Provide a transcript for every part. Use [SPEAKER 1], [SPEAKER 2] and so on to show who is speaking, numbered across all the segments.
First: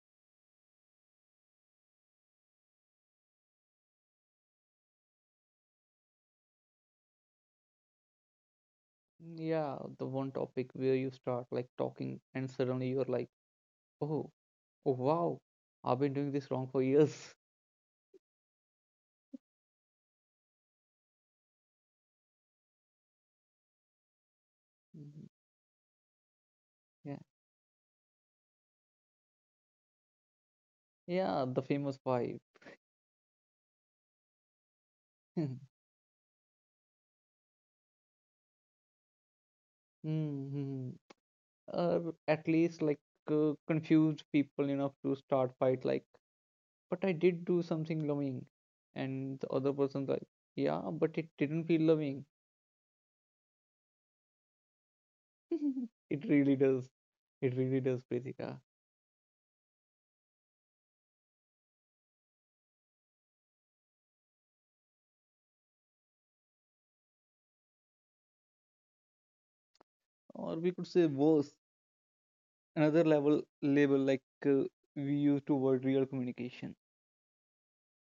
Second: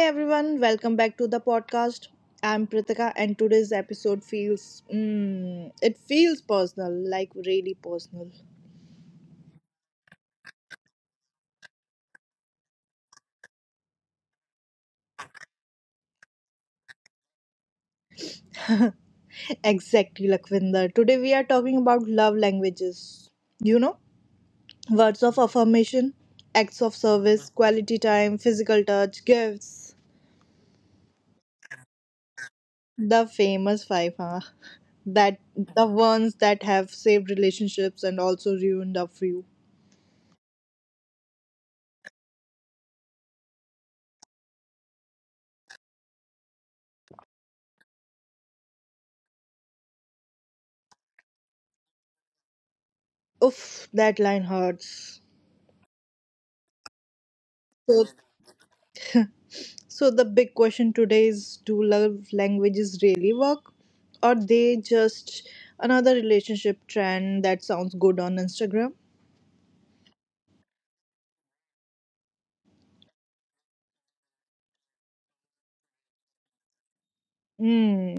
[SPEAKER 1] everyone, welcome back to the podcast. I'm Pritika and today's episode feels it feels personal, like really personal.
[SPEAKER 2] Yeah, the one topic where you start talking and suddenly you're like, oh, oh wow, I've been doing this wrong for years.
[SPEAKER 1] Exactly, Lakvinder. Today we are talking about love languages. You know, words
[SPEAKER 2] Mhm.
[SPEAKER 1] of affirmation, acts of
[SPEAKER 2] Yeah,
[SPEAKER 1] service, quality time, physical touch, gifts.
[SPEAKER 2] yeah, the famous vibe.
[SPEAKER 1] The famous five, huh? That
[SPEAKER 2] hmm
[SPEAKER 1] the ones that have saved relationships and also ruined a few.
[SPEAKER 2] Or at least confused people enough to start fight like, but I did do something loving, and the other person's like, yeah, but it didn't feel loving.
[SPEAKER 1] Oof, that line hurts.
[SPEAKER 2] It really does. It really
[SPEAKER 1] So
[SPEAKER 2] does, Pritika.
[SPEAKER 1] So the big question today is do love languages really work or they just another relationship trend that sounds good on Instagram?
[SPEAKER 2] Or we could say worse. Another level label we use to word real communication.
[SPEAKER 1] Hmm,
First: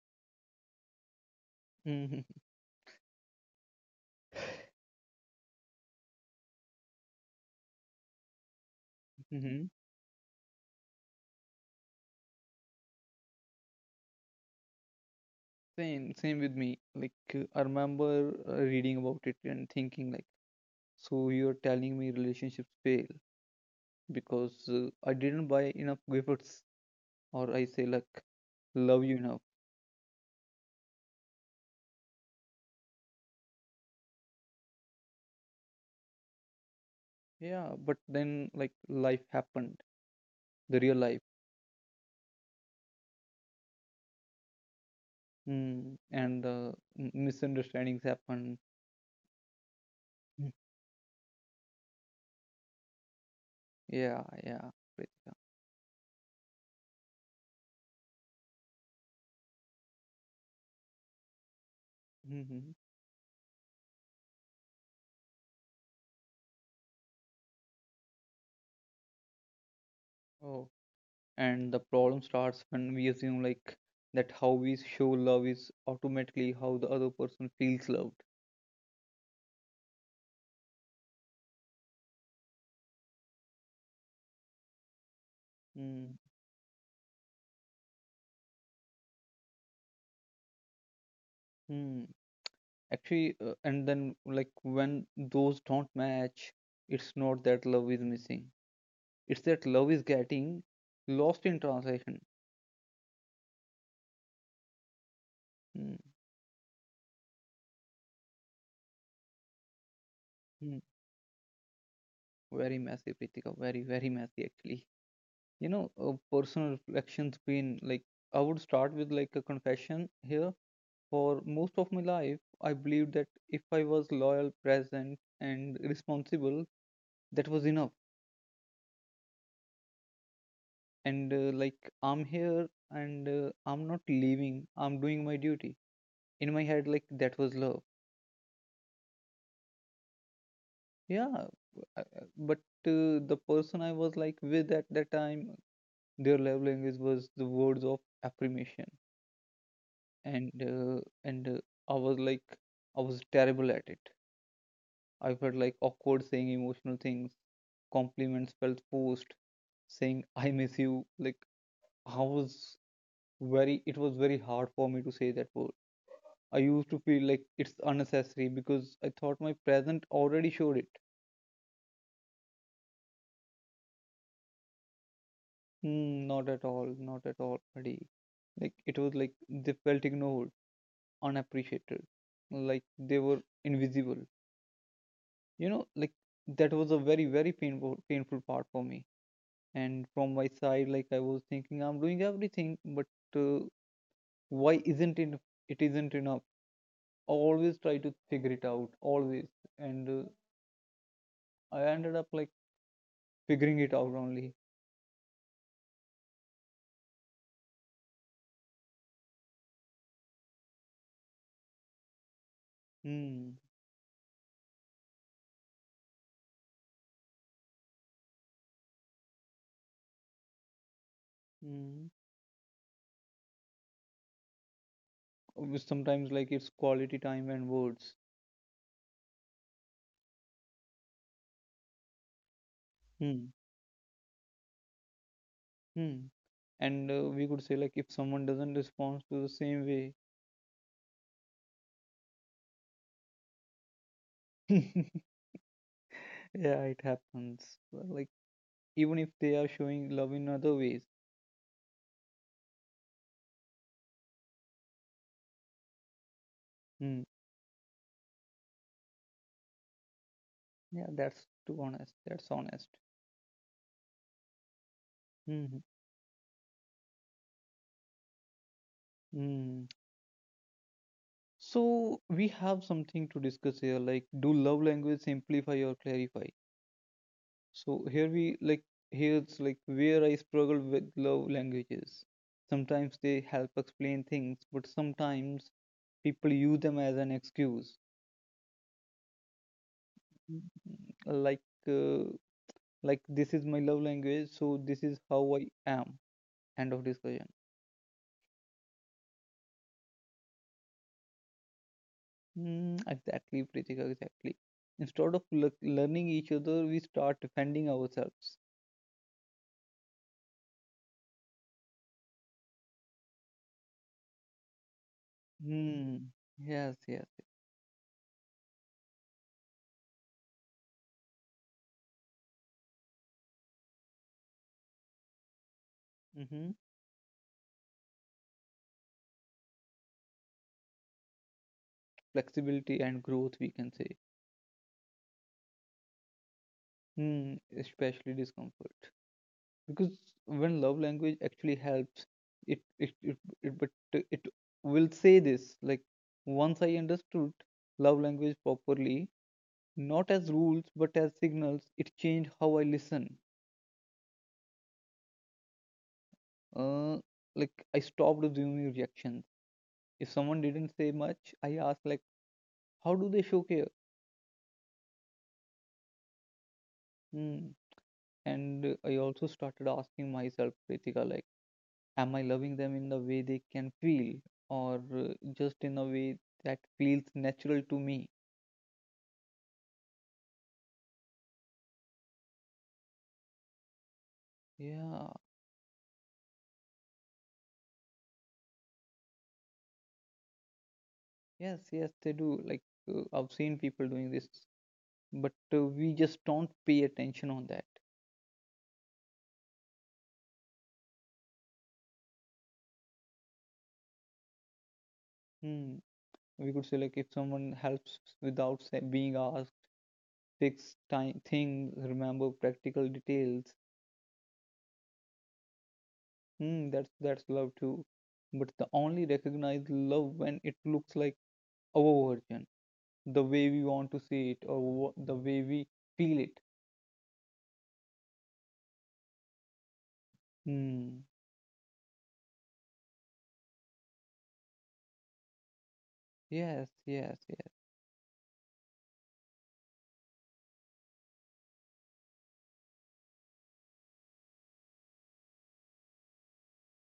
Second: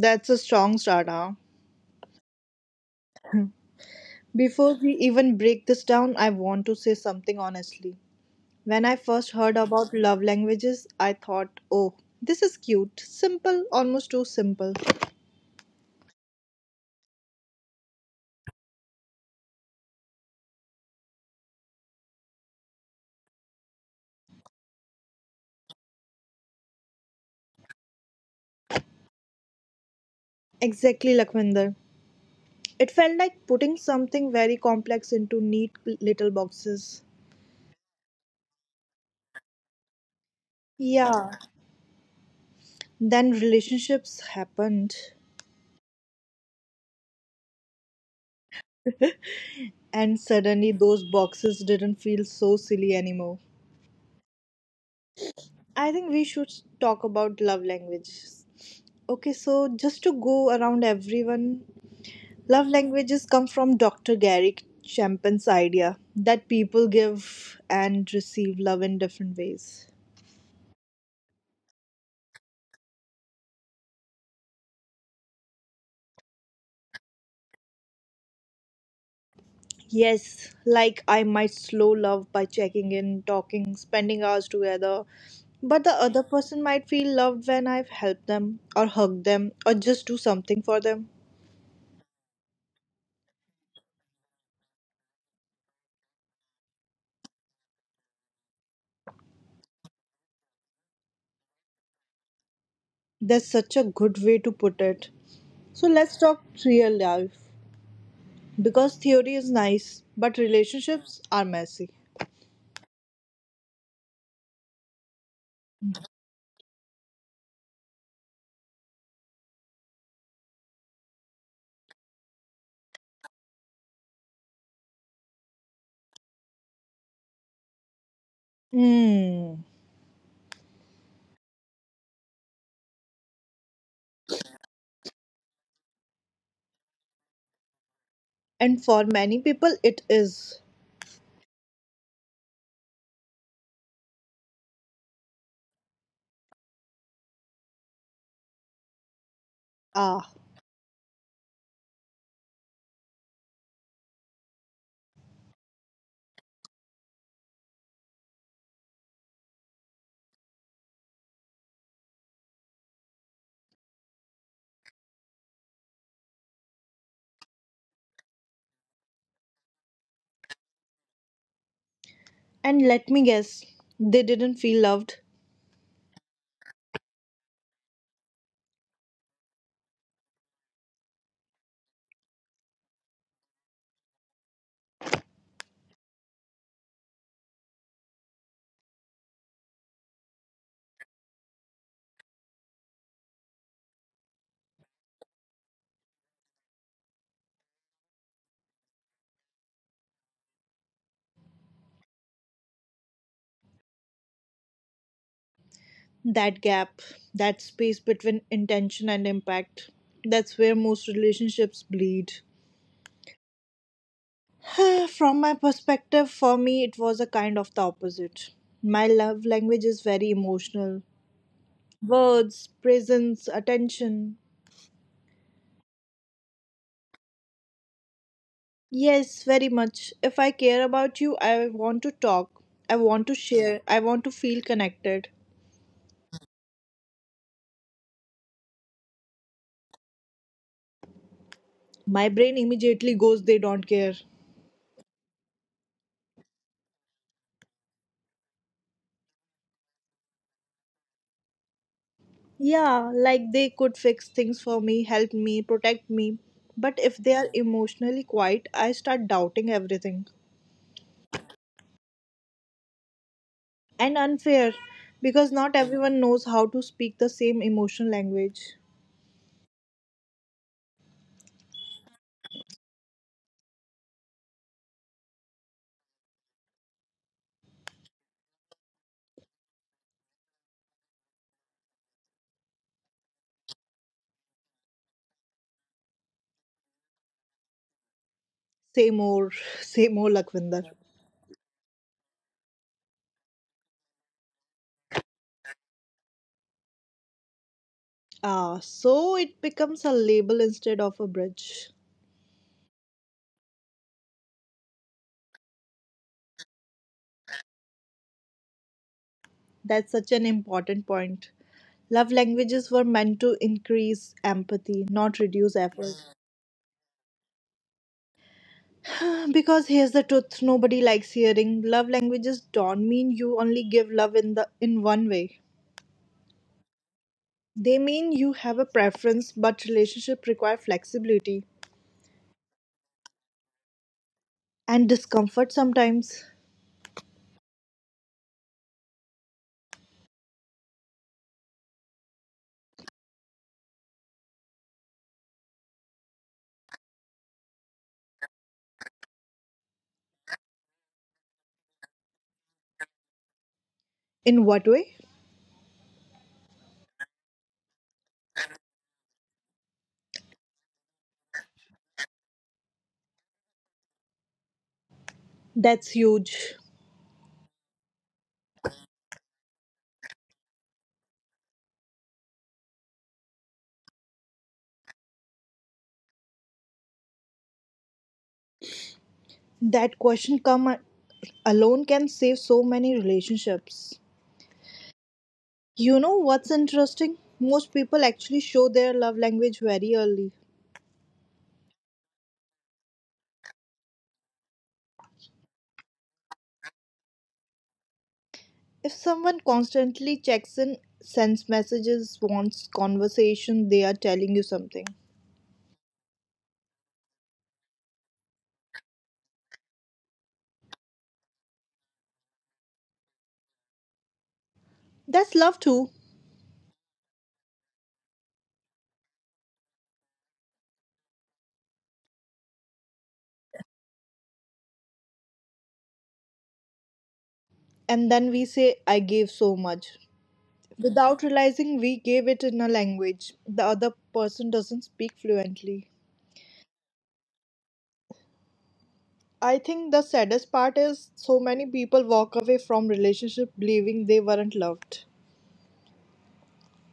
[SPEAKER 1] that's a strong start, huh?
[SPEAKER 2] hmm
[SPEAKER 1] Before we even break this down, I want to say something honestly. When I first heard
[SPEAKER 2] hmm
[SPEAKER 1] about love languages, I thought, oh, this is cute, simple, almost too simple.
[SPEAKER 2] Same same with me. Like I remember reading about it and thinking like, so you're telling me relationships fail because I didn't buy enough gifts or I say like love you enough?
[SPEAKER 1] Exactly, Lakwinder. It felt like putting something very complex into neat little boxes.
[SPEAKER 2] Yeah, but then, like, life happened, the real life.
[SPEAKER 1] Yeah. Then relationships happened,
[SPEAKER 2] Mm, and misunderstandings happen.
[SPEAKER 1] and
[SPEAKER 2] Mm.
[SPEAKER 1] suddenly those boxes didn't feel so silly anymore.
[SPEAKER 2] Yeah, yeah, Pritika.
[SPEAKER 1] I think we should talk about love languages. Okay, so just to go around everyone, love
[SPEAKER 2] hmm
[SPEAKER 1] languages come from Dr. Gary Chapman's idea that people give and receive love in different ways.
[SPEAKER 2] and the problem starts when we assume like that how we show love is automatically how the other person feels loved.
[SPEAKER 1] Yes, like I might slow love by checking in, talking, spending hours together, but the other person might feel loved when I've helped them, or hugged them, or just do something for them.
[SPEAKER 2] Mm-hmm. Actually and then like when those don't match, it's not that love is missing, it's that love is getting lost in translation.
[SPEAKER 1] That's such a good way to put it. So
[SPEAKER 2] Mm-hmm.
[SPEAKER 1] let's talk real life because theory is nice, but relationships are messy.
[SPEAKER 2] Very messy, Pritika, very very messy actually. You know, personal reflections been like, I would start with like a confession here. For most of my life, I believed that if I was loyal, present, and responsible, that was enough.
[SPEAKER 1] Hmm.
[SPEAKER 2] And like, I'm here and I'm not leaving, I'm doing my duty. In my head, like, that was love.
[SPEAKER 1] And for many people, it is.
[SPEAKER 2] Yeah, uh, uh, but the person I was like with at that time, their love language was the words of affirmation.
[SPEAKER 1] Ah.
[SPEAKER 2] And, I was like, I was terrible at it. I felt like awkward saying emotional things, compliments felt forced, saying I miss you. Like, I was, very, it was very hard for me to say that word. I used to feel like it's unnecessary because I thought my present already showed it.
[SPEAKER 1] And let me guess, they didn't feel loved
[SPEAKER 2] Hmm, not at all, not at all, buddy. Like it was like they felt ignored, unappreciated, like they were invisible, you know, like that was a very very painful painful part for me. And from my side like I was thinking I'm doing everything, but uh, why isn't it, it isn't enough? Always try to figure it out, always. And I ended up like figuring it out only.
[SPEAKER 1] that gap, that space between intention and impact. That's where most relationships bleed.
[SPEAKER 2] Hmm.
[SPEAKER 1] From my perspective, for me, it was a kind of the opposite. My love language is very emotional
[SPEAKER 2] Hmm.
[SPEAKER 1] words, presence, attention.
[SPEAKER 2] With sometimes like it's quality time and words.
[SPEAKER 1] Yes, very much. If I care about you, I want to talk, I want to
[SPEAKER 2] Hmm.
[SPEAKER 1] share, I want to feel connected.
[SPEAKER 2] Hmm. And we could say like if someone doesn't respond to the same way.
[SPEAKER 1] My brain immediately goes, they don't care.
[SPEAKER 2] Yeah, it happens. Well, like even if they are showing love in other ways.
[SPEAKER 1] Yeah, like they could fix things for me, help me, protect me. But if
[SPEAKER 2] Hmm.
[SPEAKER 1] they are emotionally quiet, I start doubting everything.
[SPEAKER 2] Yeah, that's too honest, that's honest.
[SPEAKER 1] And unfair, because not
[SPEAKER 2] Hmm.
[SPEAKER 1] everyone knows how to speak the same emotional language.
[SPEAKER 2] Mm. So we have something to discuss here, like do love language simplify or clarify? So here we like, here's like where I struggle with love languages. Sometimes they help explain things, but sometimes people use them as an excuse.
[SPEAKER 1] Say more, say more, Lakvinder.
[SPEAKER 2] Like uh, like this is my love language, so this is how I am. End of discussion.
[SPEAKER 1] Ah, so it becomes a label instead of a bridge.
[SPEAKER 2] Mm, exactly, Pritika, exactly. Instead of learning each other, we start defending ourselves.
[SPEAKER 1] That's such an important point. Love languages were meant to increase empathy, not reduce effort.
[SPEAKER 2] Hmm. Yes, yes.
[SPEAKER 1] because here's the truth nobody likes hearing love languages don't mean you only give love in one way,
[SPEAKER 2] Yes. Mm-hmm.
[SPEAKER 1] they mean you have a preference but relationship require flexibility
[SPEAKER 2] Flexibility and growth, we can say.
[SPEAKER 1] and discomfort sometimes.
[SPEAKER 2] Hmm. Especially discomfort. Because when love language actually helps, it it, it, it but it, will say this like, once I understood love language properly, not as rules but as signals, it changed how I listen.
[SPEAKER 1] In what way?
[SPEAKER 2] uh, like I stopped assuming reactions. If someone didn't say much, I asked like, how do they show care?
[SPEAKER 1] That's huge.
[SPEAKER 2] Hmm. And I also started asking myself, Kritika, like am I loving them in the way they can feel, or just in a way that feels natural to me?
[SPEAKER 1] That question come alone can save so many relationships.
[SPEAKER 2] Yeah,
[SPEAKER 1] You know what's interesting, most people actually show their love language very early.
[SPEAKER 2] yes, yes, they do. Like I've seen people doing this, but we just don't pay attention on that.
[SPEAKER 1] If someone constantly checks in, sends messages, wants conversation, they are telling you something.
[SPEAKER 2] Hmm. We could say like if someone helps without say, being asked, fix time things, remember practical details.
[SPEAKER 1] That's love too.
[SPEAKER 2] Hmm. That's love too. But the only recognize love when it looks like our version, the way we want to see it, or the way we feel it.
[SPEAKER 1] And then we say, I gave so much.
[SPEAKER 2] Hmm.
[SPEAKER 1] Without realizing we gave it in a language the other person doesn't speak fluently.
[SPEAKER 2] Yes, yes, yes.
[SPEAKER 1] I think the saddest part is so many people walk away from relationship believing they weren't loved.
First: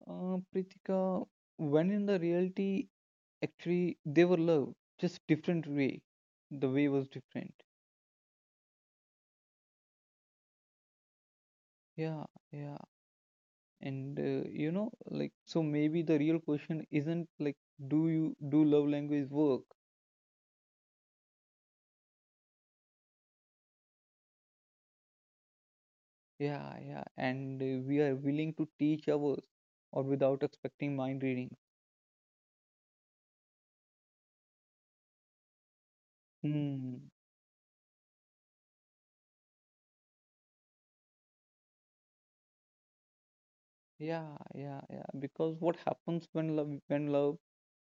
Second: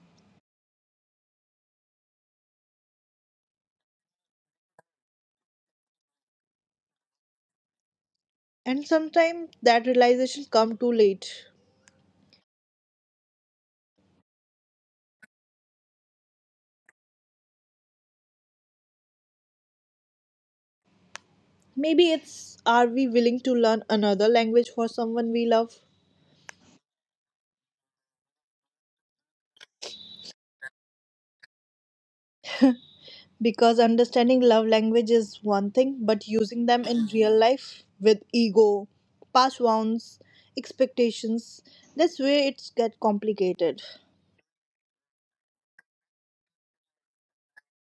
[SPEAKER 2] Pritika, when in the reality, actually, they were love, just different way. The way was different.
[SPEAKER 1] And sometimes that realization come too late.
[SPEAKER 2] Yeah, yeah. And you know, like, so maybe the real question isn't like, do you do love language work?
[SPEAKER 1] Maybe it's are we willing to learn another language for someone we love?
[SPEAKER 2] Yeah, yeah. And we are willing to teach ours or without expecting mind reading.
[SPEAKER 1] Because understanding love language is one thing, but using them in
[SPEAKER 2] Hmm.
[SPEAKER 1] real life with ego, past wounds, expectations, that's where it gets complicated.
[SPEAKER 2] Yeah, yeah, yeah. Because what happens when love, when love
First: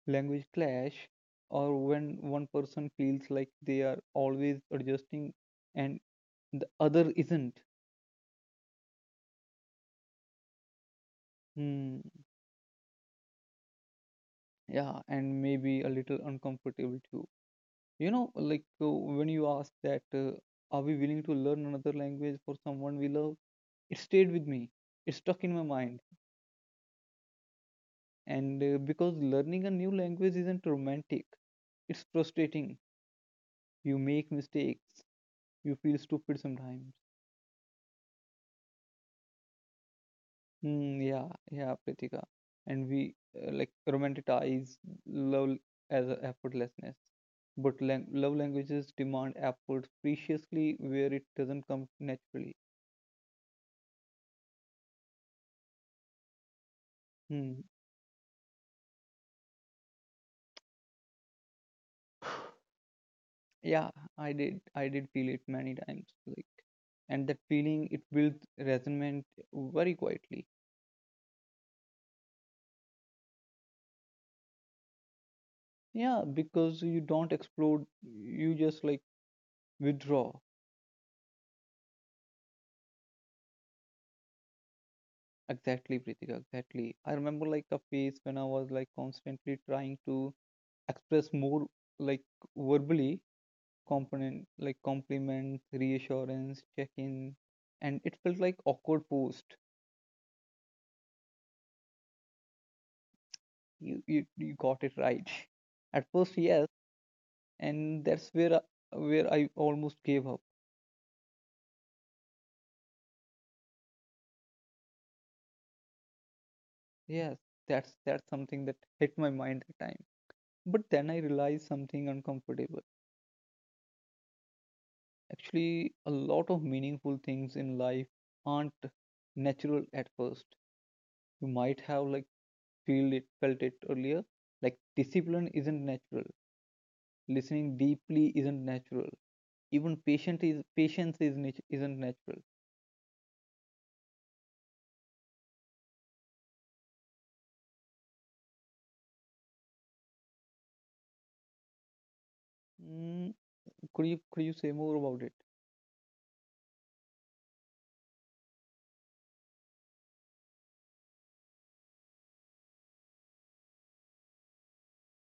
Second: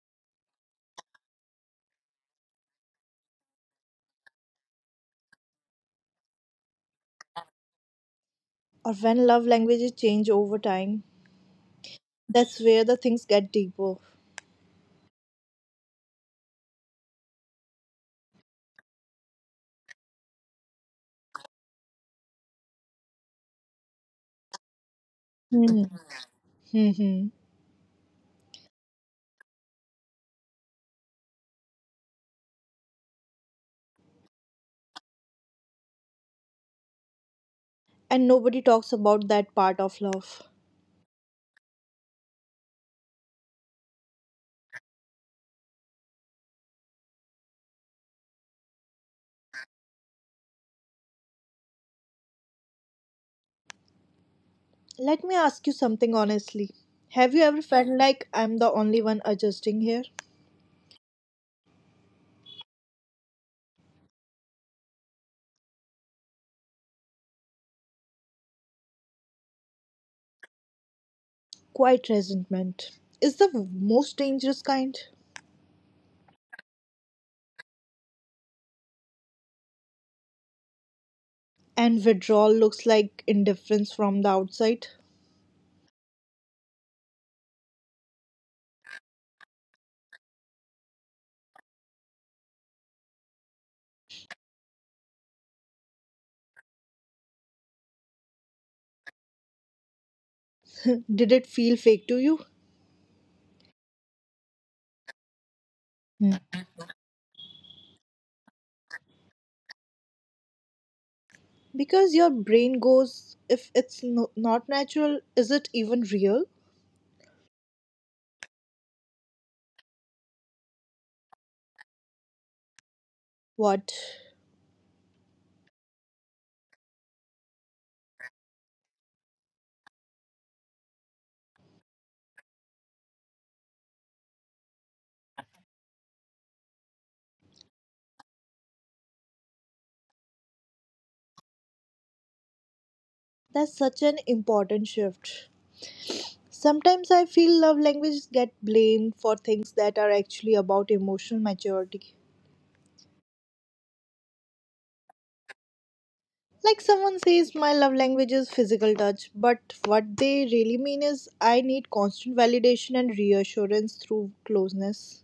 [SPEAKER 2] language clash, or when one person feels like they are always adjusting and the other isn't.
[SPEAKER 1] Or when love languages change over time,
[SPEAKER 2] Hmm.
[SPEAKER 1] that's where the things get deeper.
[SPEAKER 2] Yeah, and maybe a little uncomfortable too. You know, like when you ask that, are we willing to learn another language for someone we love? It stayed with me. It stuck in my
[SPEAKER 1] Hmm.
[SPEAKER 2] mind.
[SPEAKER 1] Hmm.
[SPEAKER 2] And because learning a new language isn't romantic, it's frustrating. You make mistakes, you feel stupid sometimes.
[SPEAKER 1] And nobody talks about that part of love.
[SPEAKER 2] Hmm, yeah, yeah, Pritika. And we like romanticize love as a effortlessness. But love languages demand effort preciously where it doesn't come naturally.
[SPEAKER 1] Let me ask you something honestly. Have you
[SPEAKER 2] Hmm.
[SPEAKER 1] ever felt like I'm the only one adjusting here?
[SPEAKER 2] Yeah, I did. I did feel it many times. Like, and that feeling it builds resentment very quietly.
[SPEAKER 1] Quiet resentment is the most dangerous kind.
[SPEAKER 2] Yeah, because you don't explode, you just like withdraw.
[SPEAKER 1] And withdrawal looks like indifference from the outside.
[SPEAKER 2] Exactly, Pritika, exactly. I remember like a phase when I was like constantly trying to express more, like verbally, component like compliments, reassurance, check-in, and it felt like awkward post.
[SPEAKER 1] Did it feel fake to you?
[SPEAKER 2] You got it right. At first,
[SPEAKER 1] Hmm.
[SPEAKER 2] yes, and that's where I almost gave up.
[SPEAKER 1] Because your brain goes, if it's not natural, is it even real?
[SPEAKER 2] Yes, that's something that hit my mind at the time. But then I realized something uncomfortable.
[SPEAKER 1] What?
[SPEAKER 2] Actually, a lot of meaningful things in life aren't natural at first. You might have like feel it, felt it earlier. Like discipline isn't natural. Listening deeply isn't natural. Even patient is, patience is, isn't natural.
[SPEAKER 1] That's such an important shift. Sometimes I feel love languages get blamed for things that are actually about emotional maturity.
[SPEAKER 2] Mm, could you, could you say more about it?
[SPEAKER 1] Like someone says, my love language is physical touch, but what they really mean is, I need constant validation and reassurance through closeness.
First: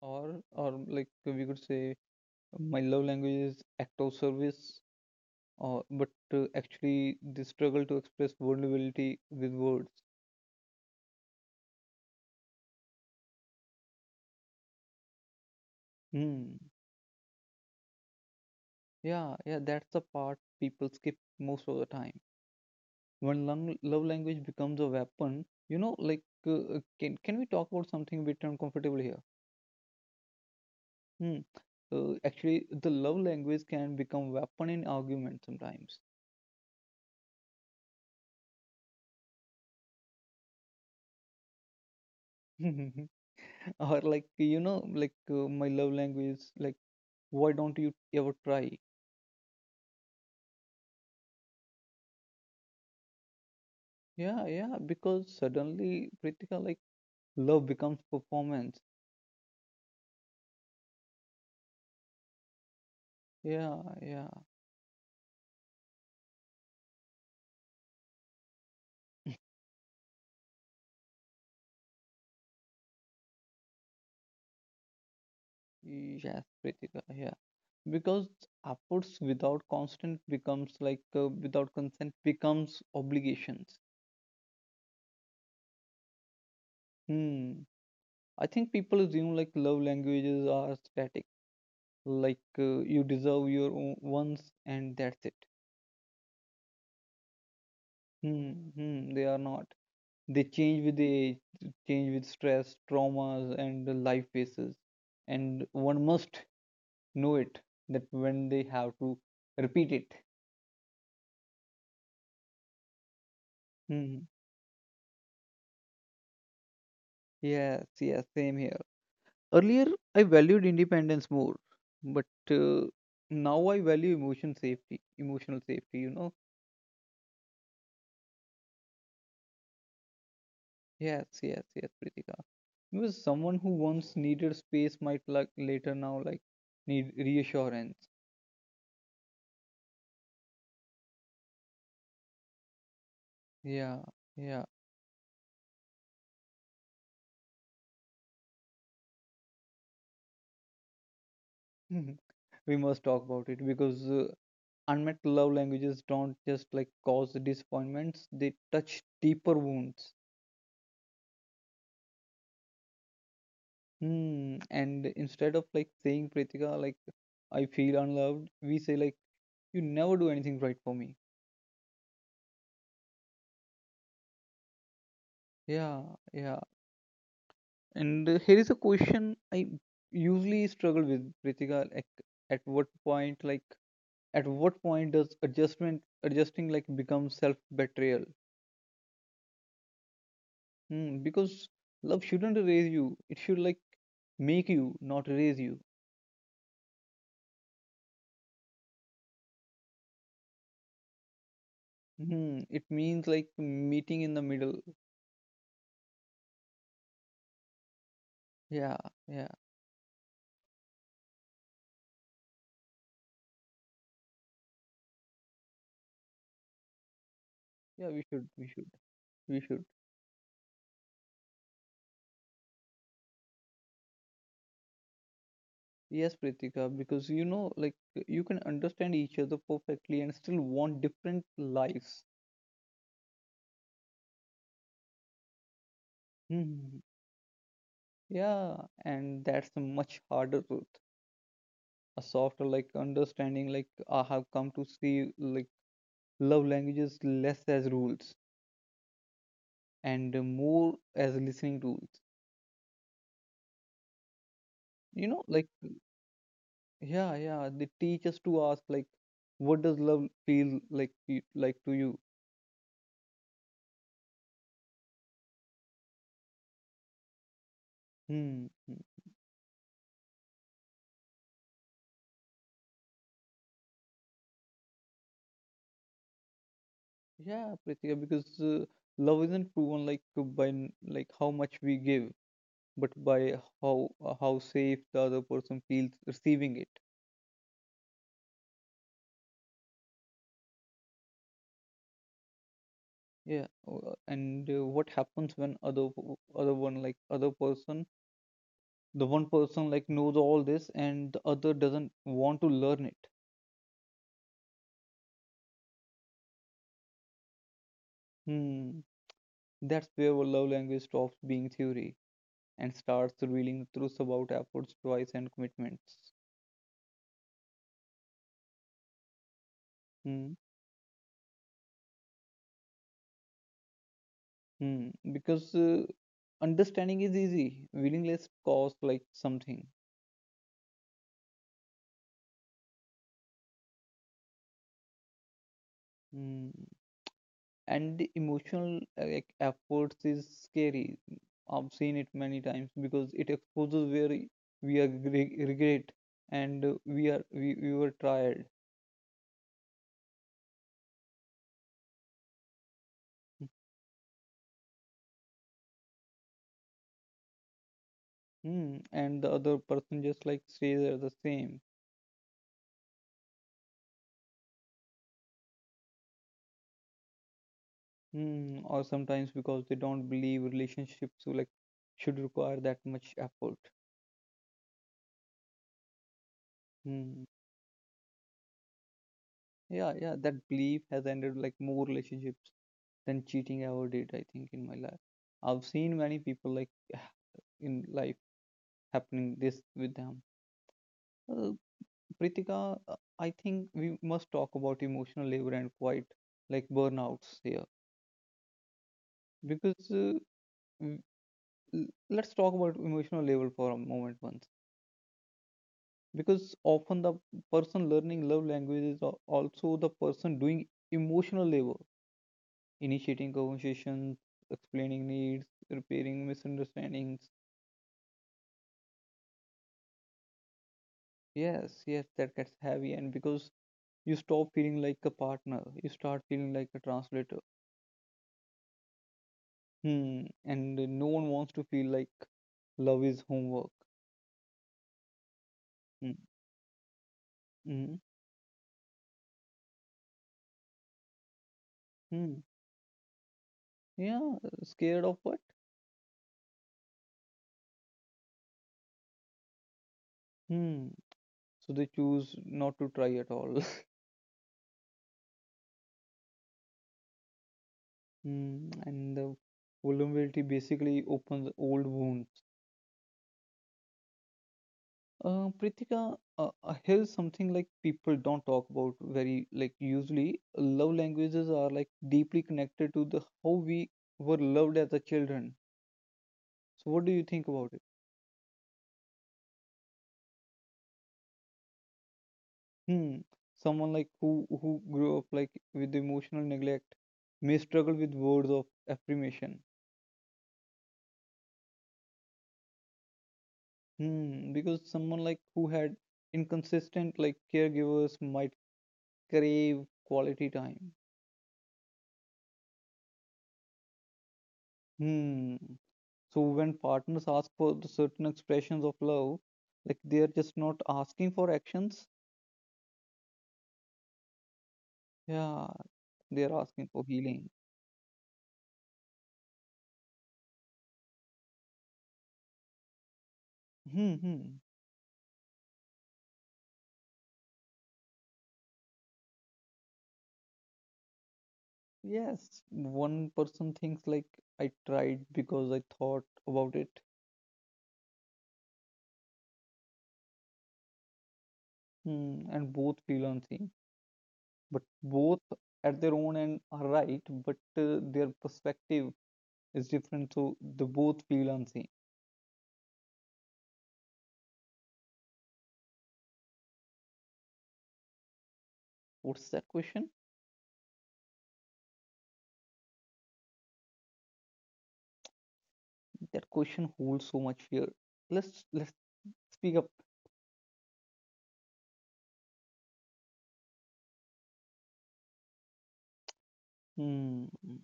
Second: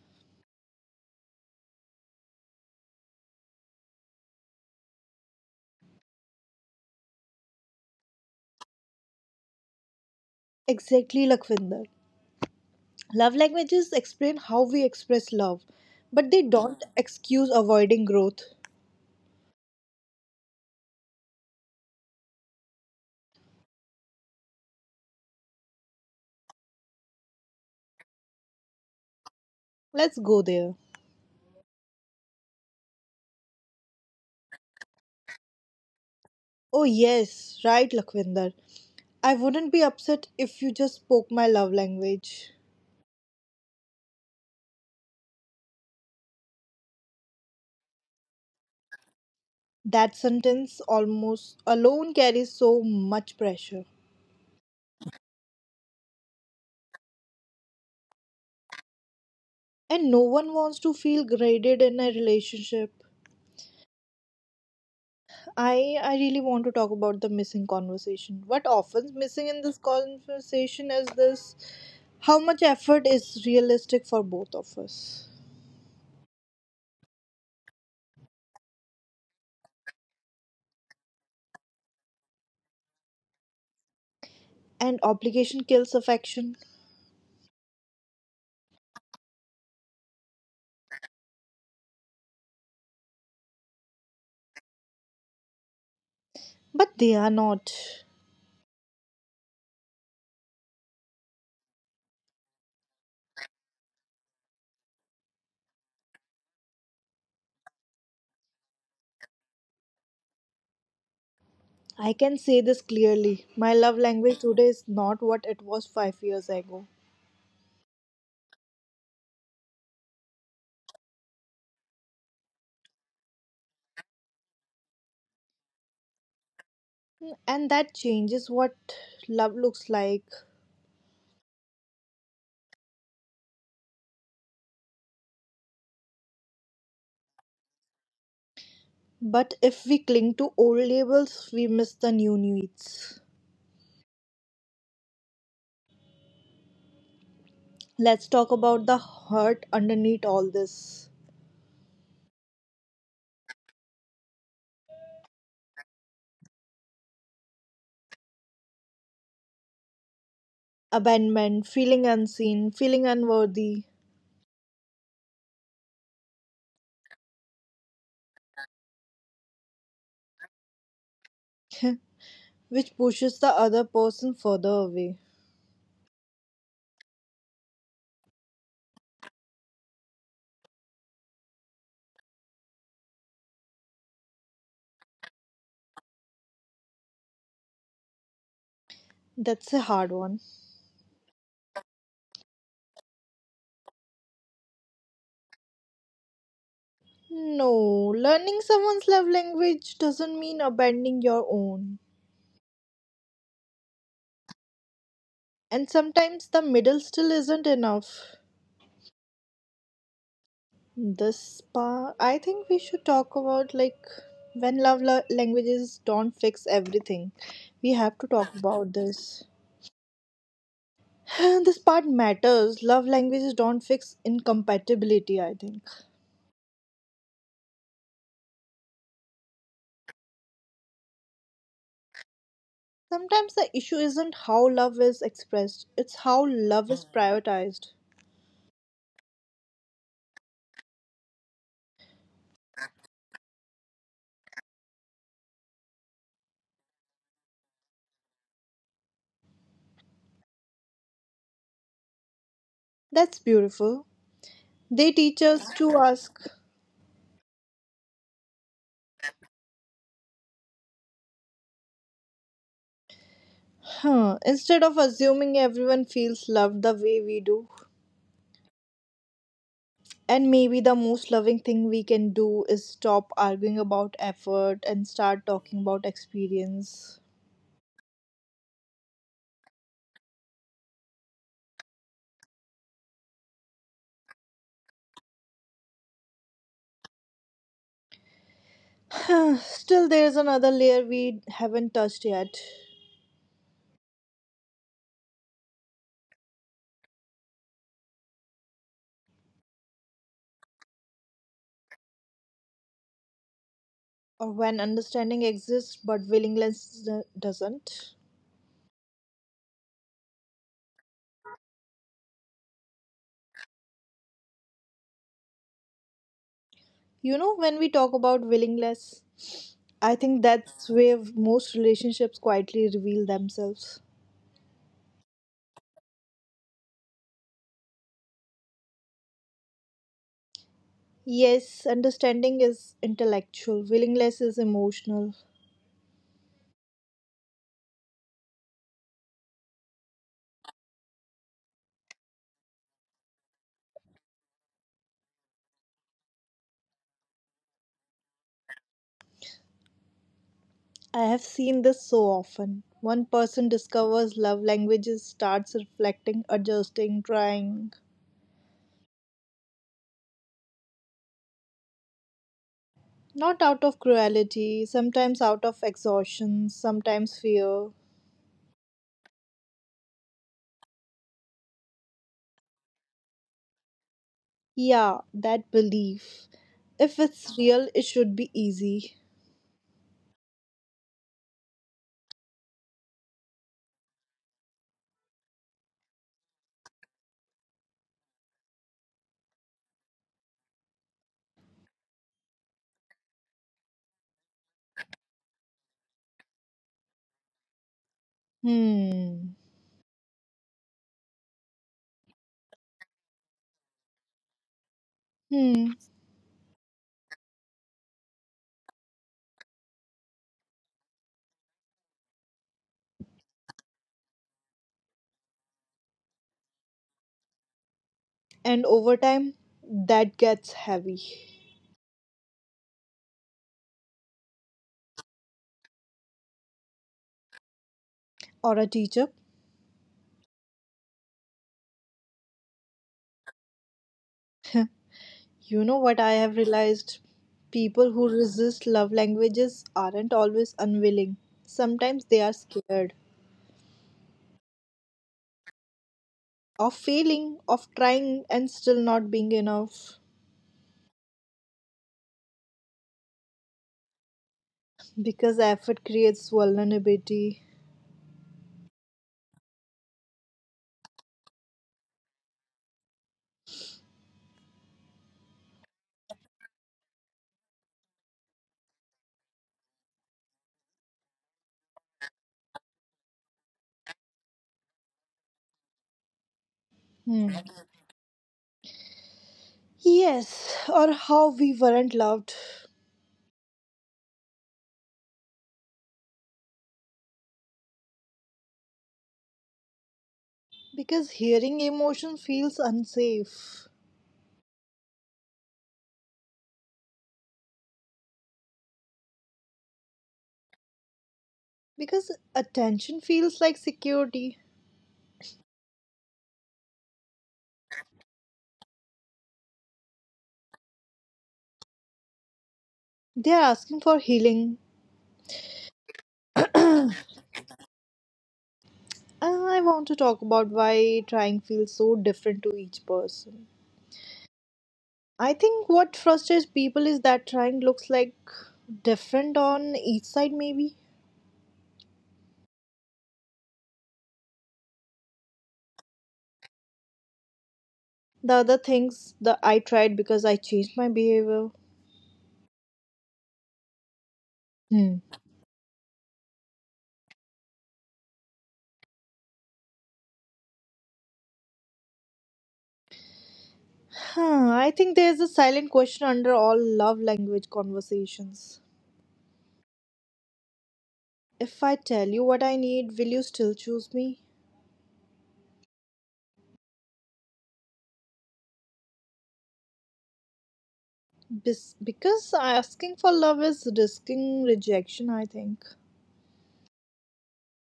[SPEAKER 2] Or like we could say my love language is act of service. Or but actually, the struggle to express vulnerability with words.
[SPEAKER 1] Exactly, Lakhvinder. Love languages explain how we express love, but they
[SPEAKER 2] Hmm.
[SPEAKER 1] don't excuse avoiding growth.
[SPEAKER 2] Yeah, yeah, that's the part people skip most of the time. When love language becomes a weapon, you know, like can we talk about something a bit uncomfortable here?
[SPEAKER 1] Let's go there.
[SPEAKER 2] Hmm. Actually, the love language can become weapon in argument sometimes.
[SPEAKER 1] Oh, yes, right, Lakhvinder. I wouldn't be upset if you just spoke my love language.
[SPEAKER 2] Or like you know, like my love language, is like why don't you ever try?
[SPEAKER 1] That sentence almost alone carries so much pressure.
[SPEAKER 2] Yeah, yeah, because suddenly, Pritika, like love becomes performance.
[SPEAKER 1] And no one wants to feel graded in a relationship.
[SPEAKER 2] Yeah, yeah.
[SPEAKER 1] I really want to talk about the missing conversation. What often missing in this conversation is this how much effort is realistic for both of us.
[SPEAKER 2] Yes, Pritika, yeah. Because upwards without constant becomes like without consent becomes obligations.
[SPEAKER 1] And obligation kills affection,
[SPEAKER 2] Hmm. I think people assume like love languages are static, like you deserve your own once and that's it.
[SPEAKER 1] but they are not.
[SPEAKER 2] Hmm. Hmm. They are not. They change with the age, change with stress, traumas, and the life phases. And one must know it that when they have to repeat it.
[SPEAKER 1] I can say this clearly. My love
[SPEAKER 2] Hmm.
[SPEAKER 1] language today is not what it was 5 years ago.
[SPEAKER 2] Yes. Yes. Same here. Earlier, I valued independence more, but uh, now I value emotion safety, emotional safety, you know.
[SPEAKER 1] And that changes what love looks like.
[SPEAKER 2] Yes, yes, yes, Pritika. Because someone who once needed space might like later now like need reassurance.
[SPEAKER 1] But if we cling to old labels, we miss the new needs.
[SPEAKER 2] Yeah, yeah.
[SPEAKER 1] Let's talk about the hurt underneath all this
[SPEAKER 2] We must talk about it because unmet love languages don't just like cause disappointments, they touch deeper wounds.
[SPEAKER 1] abandonment, feeling unseen, feeling unworthy,
[SPEAKER 2] Hmm. And instead of like saying, Pritika, like I feel unloved, we say like, you never do anything right for me.
[SPEAKER 1] which pushes the other person further away.
[SPEAKER 2] Yeah, yeah. And here is a question I usually struggle with, Pritika. Like, at what point, like, at what point does adjustment, adjusting, like become self betrayal?
[SPEAKER 1] That's a hard one.
[SPEAKER 2] Hmm, because love shouldn't erase you. It should like make you, not erase you.
[SPEAKER 1] No, learning someone's love language doesn't mean abandoning your own.
[SPEAKER 2] Hmm, it means like meeting in the middle.
[SPEAKER 1] And sometimes the middle still isn't enough.
[SPEAKER 2] Yeah, yeah,
[SPEAKER 1] This part, I think we should talk about like when love languages don't fix everything. We
[SPEAKER 2] yeah.
[SPEAKER 1] have
[SPEAKER 2] We
[SPEAKER 1] to
[SPEAKER 2] should,
[SPEAKER 1] talk
[SPEAKER 2] we should,
[SPEAKER 1] about this.
[SPEAKER 2] we should.
[SPEAKER 1] this part matters. Love languages don't fix incompatibility, I think.
[SPEAKER 2] Yes, Pritika, because you know, like you can understand each other perfectly and still want different lives.
[SPEAKER 1] Sometimes the issue isn't how love is expressed, it's how love
[SPEAKER 2] Hmm.
[SPEAKER 1] is prioritized.
[SPEAKER 2] Yeah, and that's a much harder truth. A softer, like understanding, like I have come to see, like love languages less as rules and more as listening tools.
[SPEAKER 1] That's beautiful. They
[SPEAKER 2] You know,
[SPEAKER 1] teach
[SPEAKER 2] like
[SPEAKER 1] us to ask,
[SPEAKER 2] yeah, yeah, they teach us to ask, like, what does love feel like, like to you?
[SPEAKER 1] huh, instead of assuming everyone feels loved the way we do.
[SPEAKER 2] Hmm. Hmm.
[SPEAKER 1] And maybe the most loving thing we can do is stop arguing about effort and start talking about experience.
[SPEAKER 2] Yeah, Pritika, because love isn't proven like by like how much we give, but by how safe the other person feels receiving it.
[SPEAKER 1] Still, there's another layer we haven't touched yet.
[SPEAKER 2] Yeah, and what happens when other other one like other person, the one person like knows all this and the other doesn't want to learn it.
[SPEAKER 1] Or when understanding exists but willingness doesn't.
[SPEAKER 2] Hmm, that's where our love language stops being theory and starts revealing the truth about efforts, choice, and commitments.
[SPEAKER 1] You know, when we talk about willingness, I think
[SPEAKER 2] Hmm.
[SPEAKER 1] that's where most relationships quietly reveal themselves.
[SPEAKER 2] Hmm, because understanding is easy, willingness costs like something.
[SPEAKER 1] Yes, understanding is intellectual, willingness is emotional.
[SPEAKER 2] Hmm, and the emotional like efforts is scary. I've seen it many times because it exposes where we are regret and we are we were tired.
[SPEAKER 1] I have seen this so often. One person discovers love languages, starts reflecting, adjusting, trying.
[SPEAKER 2] Hmm, and the other person just like stays there the same.
[SPEAKER 1] Not out of cruelty, sometimes out of exhaustion, sometimes fear.
[SPEAKER 2] Hmm, or sometimes because they don't believe relationships so, should require that much effort.
[SPEAKER 1] Yeah, that belief. If
[SPEAKER 2] Hmm.
[SPEAKER 1] it's real, it should be easy.
[SPEAKER 2] Yeah, yeah, that belief has ended more relationships than cheating ever did, I think, in my life. I've seen many people in life happening this with them. Uh, Pritika, I think we must talk about emotional labor and quite like burnouts here
[SPEAKER 1] Hmm.
[SPEAKER 2] because w- let's talk about emotional labor for a moment once
[SPEAKER 1] Hmm.
[SPEAKER 2] because often the person learning love language is also the person doing emotional labor, initiating conversations, explaining needs, repairing misunderstandings.
[SPEAKER 1] And over time that gets heavy.
[SPEAKER 2] Yes, yes, that gets heavy, and because you stop feeling like a partner, you start feeling like a translator.
[SPEAKER 1] Or a teacher.
[SPEAKER 2] Hmm, and no one wants to feel like love is homework.
[SPEAKER 1] You know what
[SPEAKER 2] Hmm,
[SPEAKER 1] I have realized,
[SPEAKER 2] hmm,
[SPEAKER 1] people who resist love languages aren't always unwilling, sometimes they
[SPEAKER 2] hmm.
[SPEAKER 1] are scared
[SPEAKER 2] Yeah, scared of what?
[SPEAKER 1] of failing, of trying and still not being enough,
[SPEAKER 2] Hmm. So they choose not to try at all.
[SPEAKER 1] because effort creates vulnerability.
[SPEAKER 2] Hmm, and the vulnerability basically opens old wounds. Pritika, here's something like people don't talk about very like usually. Love languages are like deeply connected to the how we were loved as a children. So what do you
[SPEAKER 1] Hmm.
[SPEAKER 2] think about it?
[SPEAKER 1] Yes, or how we weren't loved,
[SPEAKER 2] Hmm. Someone like who grew up like with emotional neglect may struggle with words of affirmation.
[SPEAKER 1] because hearing emotion feels unsafe,
[SPEAKER 2] Hmm. Because someone like who had inconsistent like caregivers might crave quality time.
[SPEAKER 1] because attention feels like security,
[SPEAKER 2] Hmm. So when partners ask for the certain expressions of love, like they are just not asking for actions.
[SPEAKER 1] they are asking for healing.
[SPEAKER 2] Yeah, they are asking for healing.
[SPEAKER 1] I want to talk about why trying feels so different to each person.
[SPEAKER 2] Hmm. Hmm.
[SPEAKER 1] I think what frustrates people is that trying looks like different on each side, maybe.
[SPEAKER 2] Yes. One person thinks like I tried because I thought about it.
[SPEAKER 1] The other things that I tried because I changed my behavior.
[SPEAKER 2] Hmm. And both feel unseen. But
[SPEAKER 1] Hmm.
[SPEAKER 2] both at their own end are right, but their perspective is different, so they both feel unseen.
[SPEAKER 1] Huh, I think there's a silent question under all love language conversations.
[SPEAKER 2] What's that question?
[SPEAKER 1] If I tell you what I need, will you still choose me?
[SPEAKER 2] That question holds so much fear. Let's speak up.
[SPEAKER 1] Because asking for love is risking rejection, I think.
[SPEAKER 2] Hmm. Hmm.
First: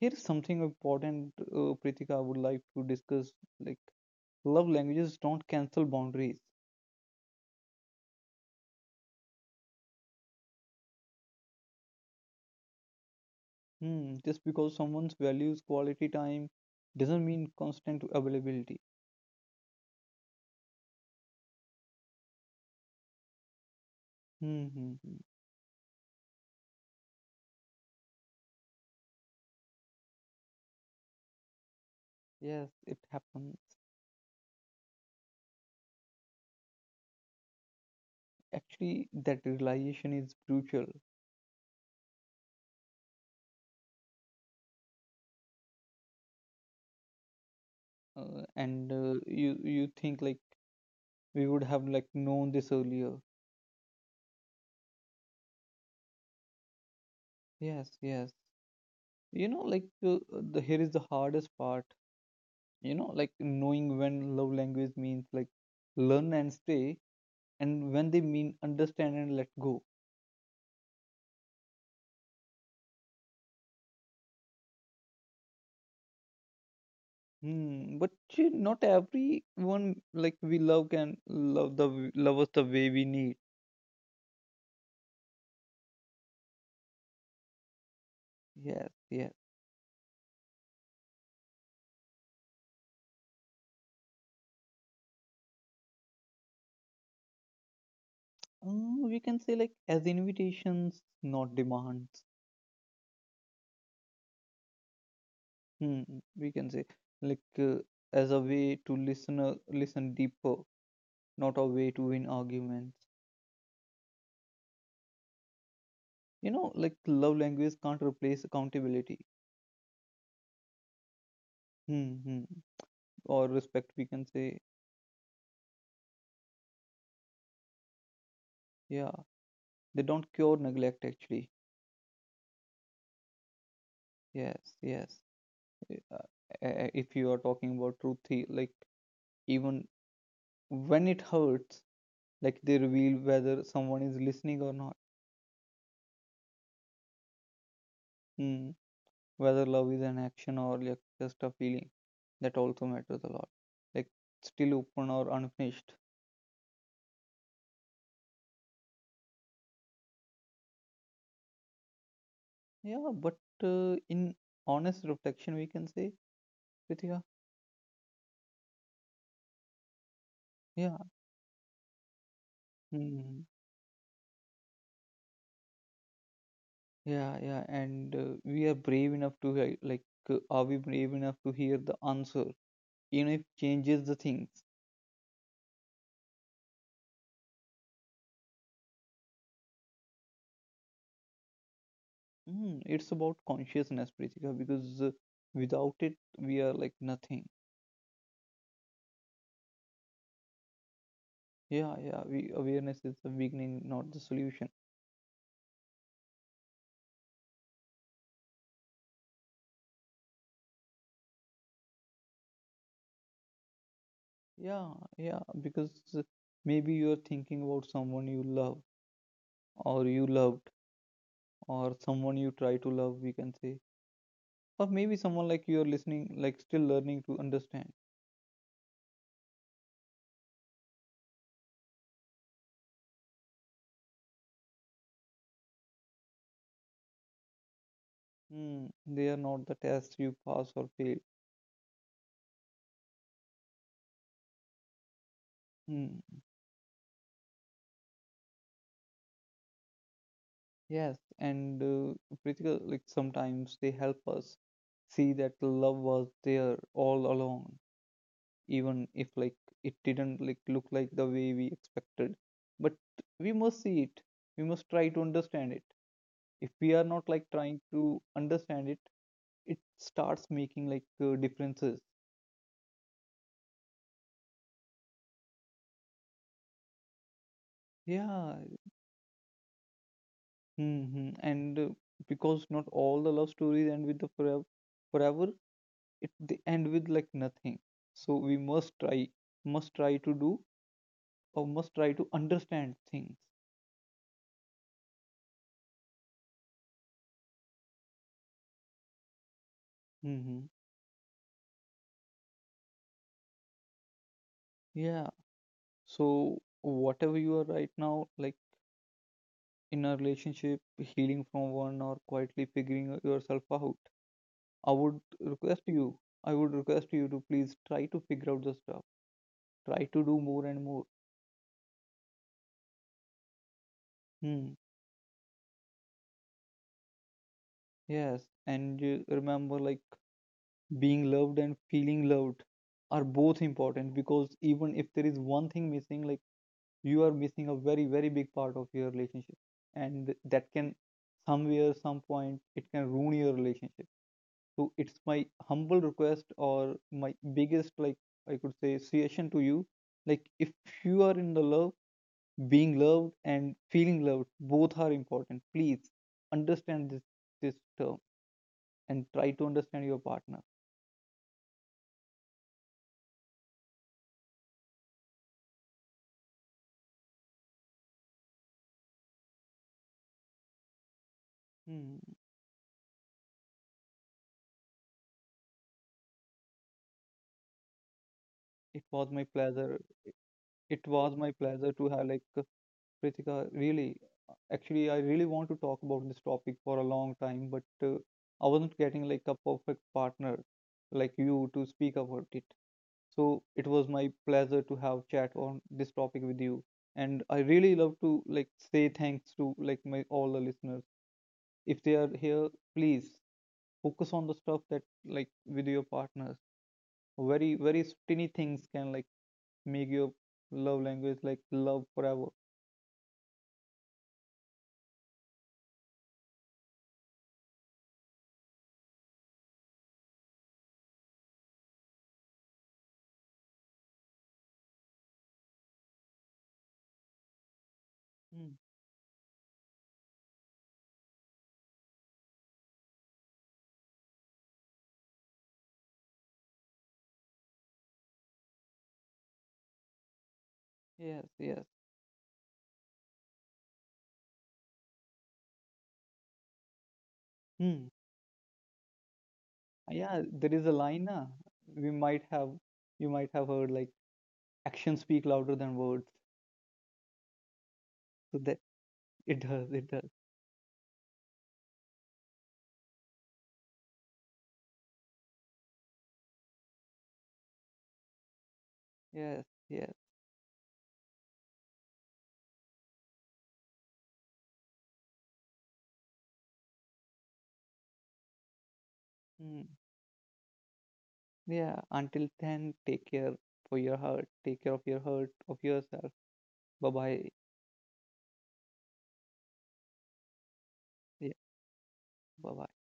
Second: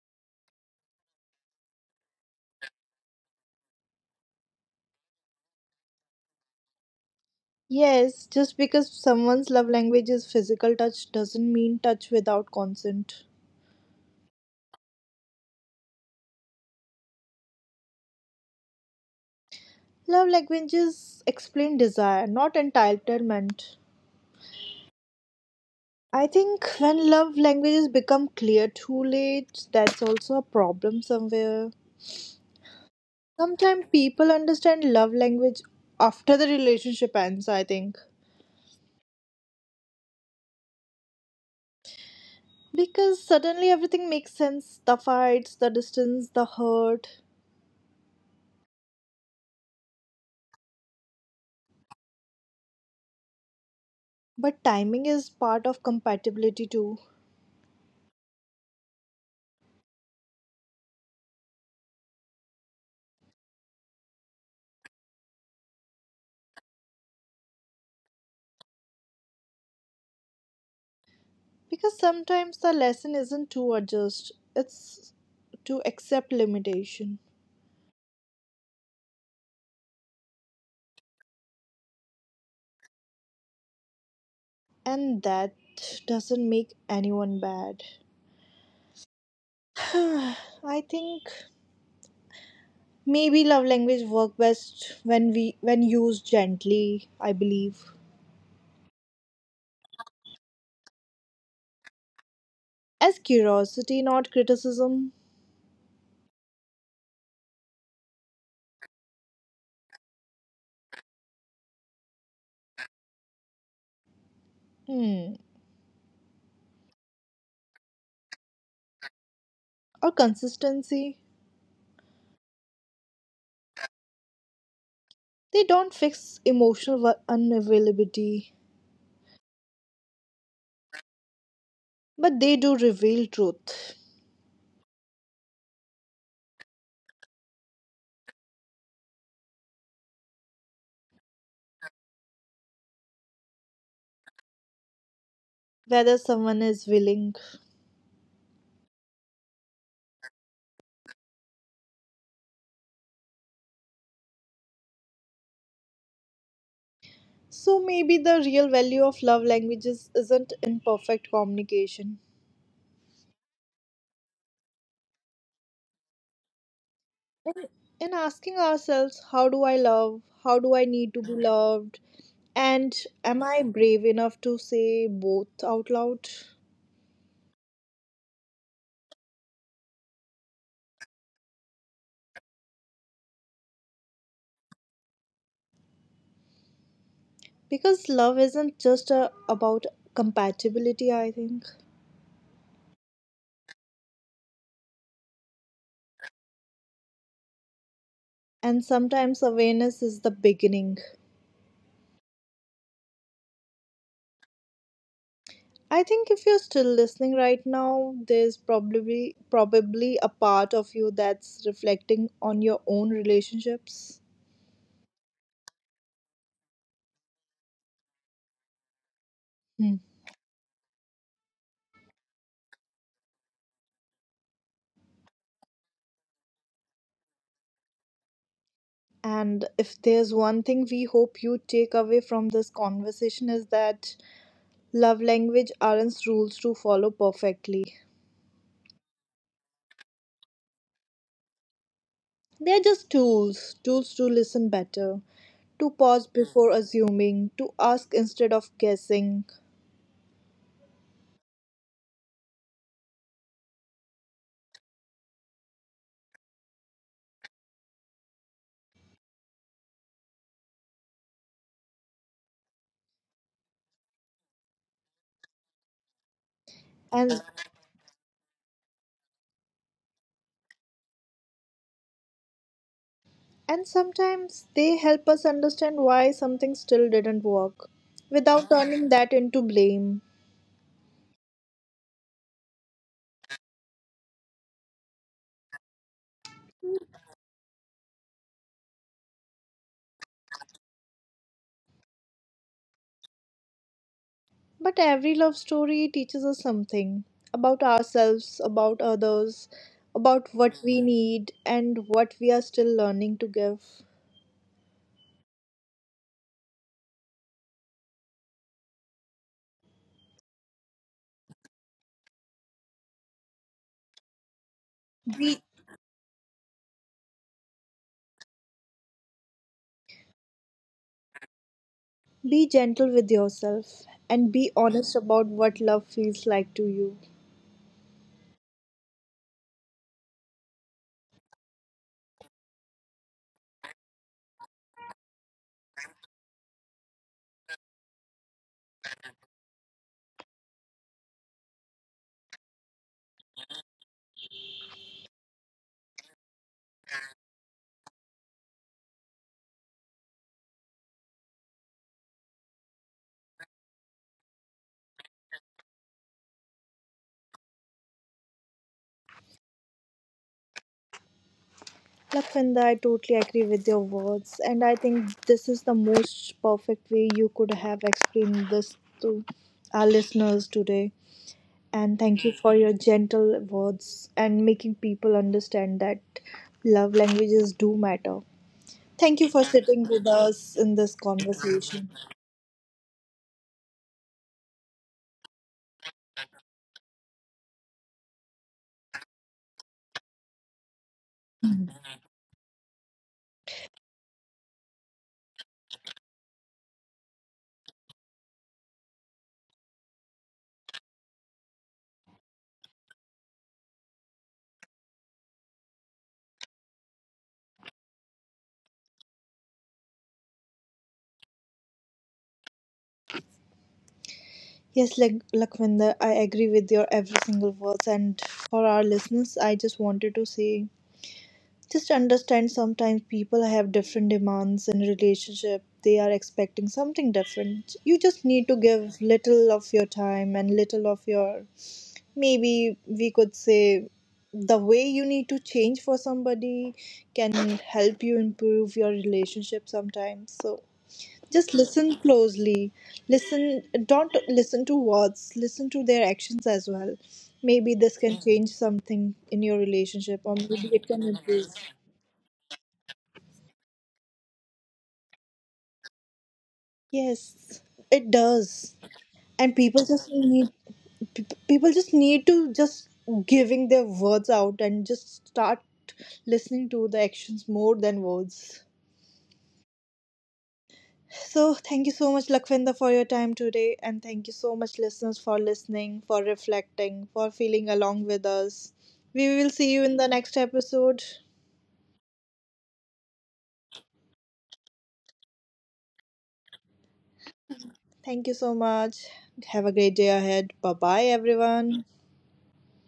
[SPEAKER 2] Here's something important, Pritika, I would like to discuss. Like, love languages don't cancel boundaries.
[SPEAKER 1] Yes, just because someone's love language is physical touch doesn't mean touch without consent.
[SPEAKER 2] Hmm, just because someone's values quality time doesn't mean constant availability.
[SPEAKER 1] Love languages explain desire, not entitlement.
[SPEAKER 2] Hmm, hmm, hmm.
[SPEAKER 1] I think when love languages become clear too late, that's also a problem somewhere.
[SPEAKER 2] Yes, it happens.
[SPEAKER 1] Sometimes people understand love language after the relationship ends, I think.
[SPEAKER 2] Actually, that realization is brutal.
[SPEAKER 1] Because suddenly everything makes sense the fights, the distance, the hurt.
[SPEAKER 2] And you think like we would have like known this earlier.
[SPEAKER 1] But timing is part of compatibility too.
[SPEAKER 2] Yes, yes. You know, like the here is the hardest part. You know, like knowing when love language means like learn and stay, and when they mean understand and let go.
[SPEAKER 1] Because sometimes the lesson isn't to adjust, it's to accept limitation.
[SPEAKER 2] Hmm. But not everyone like we love can love the love us the way we need.
[SPEAKER 1] And that doesn't make anyone bad.
[SPEAKER 2] Yes, yes.
[SPEAKER 1] I think maybe love language work best when we when used gently, I believe.
[SPEAKER 2] Mm, we can say like as invitations, not demands.
[SPEAKER 1] As curiosity, not criticism.
[SPEAKER 2] Hmm, we can say like as a way to listen, listen deeper, not a way to win arguments.
[SPEAKER 1] Hmm.
[SPEAKER 2] You know, like love language can't replace accountability.
[SPEAKER 1] Or consistency.
[SPEAKER 2] Hmm. Hmm. Or respect, we can say.
[SPEAKER 1] They don't fix emotional unavailability,
[SPEAKER 2] Yeah, they don't cure neglect actually.
[SPEAKER 1] but they do reveal truth.
[SPEAKER 2] Yes, yes. Uh, uh, if you are talking about truth, like even when it hurts, like they reveal whether someone is listening or not.
[SPEAKER 1] Whether someone is willing.
[SPEAKER 2] Mm. Whether love is an action or like just a feeling, that also matters a lot, like still open or unfinished.
[SPEAKER 1] So maybe the real value of love languages isn't in perfect communication.
[SPEAKER 2] Yeah, but in honest reflection, we can say, with, yeah.
[SPEAKER 1] In asking ourselves, how do I love? How do I
[SPEAKER 2] Yeah.
[SPEAKER 1] need to be loved? And am
[SPEAKER 2] Mm.
[SPEAKER 1] I brave enough to say both out loud?
[SPEAKER 2] Yeah, yeah, and we are brave enough to hear, like, are we brave enough to hear the answer? Even if changes the things.
[SPEAKER 1] Because love isn't just a, about compatibility, I think.
[SPEAKER 2] Mm, it's about consciousness, Pritika, because without it, we are like nothing.
[SPEAKER 1] And sometimes awareness is the beginning.
[SPEAKER 2] Yeah, yeah, we awareness is the beginning, not the solution.
[SPEAKER 1] I think if you're still listening right now, there's probably a part of you that's reflecting on your own relationships.
[SPEAKER 2] Yeah, yeah, because uh, maybe you are thinking about someone you love,
[SPEAKER 1] Hmm.
[SPEAKER 2] or you loved, or someone you try to love, we can say, or maybe someone like you are listening, like still learning to understand.
[SPEAKER 1] And if there's one thing we hope you take away from this conversation is that love language aren't rules to follow perfectly.
[SPEAKER 2] Hmm. They are not the tests you pass or fail.
[SPEAKER 1] They're just tools, tools to listen better, to pause
[SPEAKER 2] Hmm.
[SPEAKER 1] before assuming, to ask instead of guessing.
[SPEAKER 2] Yes, and Pritika, like sometimes they help us see that love was there all along, even if like it didn't like look like the way we expected. But we must see it. We must try to understand it. If we are not like
[SPEAKER 1] And
[SPEAKER 2] trying to understand it, it starts making like differences.
[SPEAKER 1] and sometimes they help us understand why something still didn't work
[SPEAKER 2] Yeah,
[SPEAKER 1] without turning that into blame.
[SPEAKER 2] mm-hmm. And because not all the love stories end with the forever, forever, it they end with like nothing, so we must try, must try to do, or must try to understand things.
[SPEAKER 1] But every love story teaches us something about ourselves, about others,
[SPEAKER 2] Mm-hmm.
[SPEAKER 1] about what we need, and what we are still learning to give.
[SPEAKER 2] Yeah, so whatever you are right now, like in a relationship, healing from one, or quietly figuring yourself out, i would
[SPEAKER 1] Be,
[SPEAKER 2] request you I would request you to please try to figure out the stuff, try to do more and more.
[SPEAKER 1] be gentle with yourself and
[SPEAKER 2] Hmm.
[SPEAKER 1] be honest about what love feels like to you.
[SPEAKER 2] Yes, and remember like being loved and feeling loved are both important, because even if there is one thing missing, like you are missing a very very big part of your relationship, and that can somewhere some point it can ruin your relationship. So it's my humble request, or my biggest like I could say suggestion to you, like if you are in the love, being loved and feeling loved both are important. Please understand this, this term, and try to understand your partner.
[SPEAKER 1] Lakvinda, I totally agree with your words, and I think this is the most perfect way you could have explained this to our listeners today. And
[SPEAKER 2] Hmm.
[SPEAKER 1] thank you for your gentle words and making people understand that love languages do matter.
[SPEAKER 2] It was
[SPEAKER 1] Thank
[SPEAKER 2] my
[SPEAKER 1] you for
[SPEAKER 2] pleasure.
[SPEAKER 1] sitting with us in
[SPEAKER 2] It
[SPEAKER 1] this
[SPEAKER 2] was my pleasure to
[SPEAKER 1] conversation.
[SPEAKER 2] have like Pritika, really, actually, I really want to talk about this topic for a long time, but I wasn't getting like a perfect partner like you to speak about it. So it was my pleasure to have chat on this topic with you. And I really love to like say thanks to like my all the listeners. If they are here, please focus on the stuff that like with your partners. Very, very tiny things can like make your love language like love forever.
[SPEAKER 1] Yes, like Lakwinder, I agree with your every single words. And for our listeners, I just wanted to say just understand sometimes people have different demands in relationship. They are expecting something different. You just
[SPEAKER 2] Mm.
[SPEAKER 1] need to give little of your time and little of your maybe we could say the way you need to change for somebody can help you improve your relationship sometimes. So
[SPEAKER 2] Yes,
[SPEAKER 1] just
[SPEAKER 2] yes.
[SPEAKER 1] listen closely, listen, don't listen to words, listen to their actions as well. Maybe
[SPEAKER 2] Hmm.
[SPEAKER 1] this can change something in your
[SPEAKER 2] Yeah,
[SPEAKER 1] relationship or
[SPEAKER 2] there is a
[SPEAKER 1] maybe it
[SPEAKER 2] line
[SPEAKER 1] can
[SPEAKER 2] na,
[SPEAKER 1] improve.
[SPEAKER 2] we might have you might have heard like actions speak louder than words.
[SPEAKER 1] Yes, it
[SPEAKER 2] So that
[SPEAKER 1] does.
[SPEAKER 2] it
[SPEAKER 1] And
[SPEAKER 2] does, it
[SPEAKER 1] people
[SPEAKER 2] does.
[SPEAKER 1] just need people just need to just giving their words out and just start listening to the actions more than words.
[SPEAKER 2] Yes, yes.
[SPEAKER 1] So thank you so much Lakvinda for your time today and thank you so much listeners for listening, for reflecting, for feeling along with us. We will
[SPEAKER 2] Mm.
[SPEAKER 1] see you in the next episode.
[SPEAKER 2] Yeah. Until then, take care for your heart. Take care of your heart, of yourself. Bye bye.
[SPEAKER 1] Thank you so much, have a great day ahead, bye bye
[SPEAKER 2] Yeah,
[SPEAKER 1] everyone.
[SPEAKER 2] bye bye.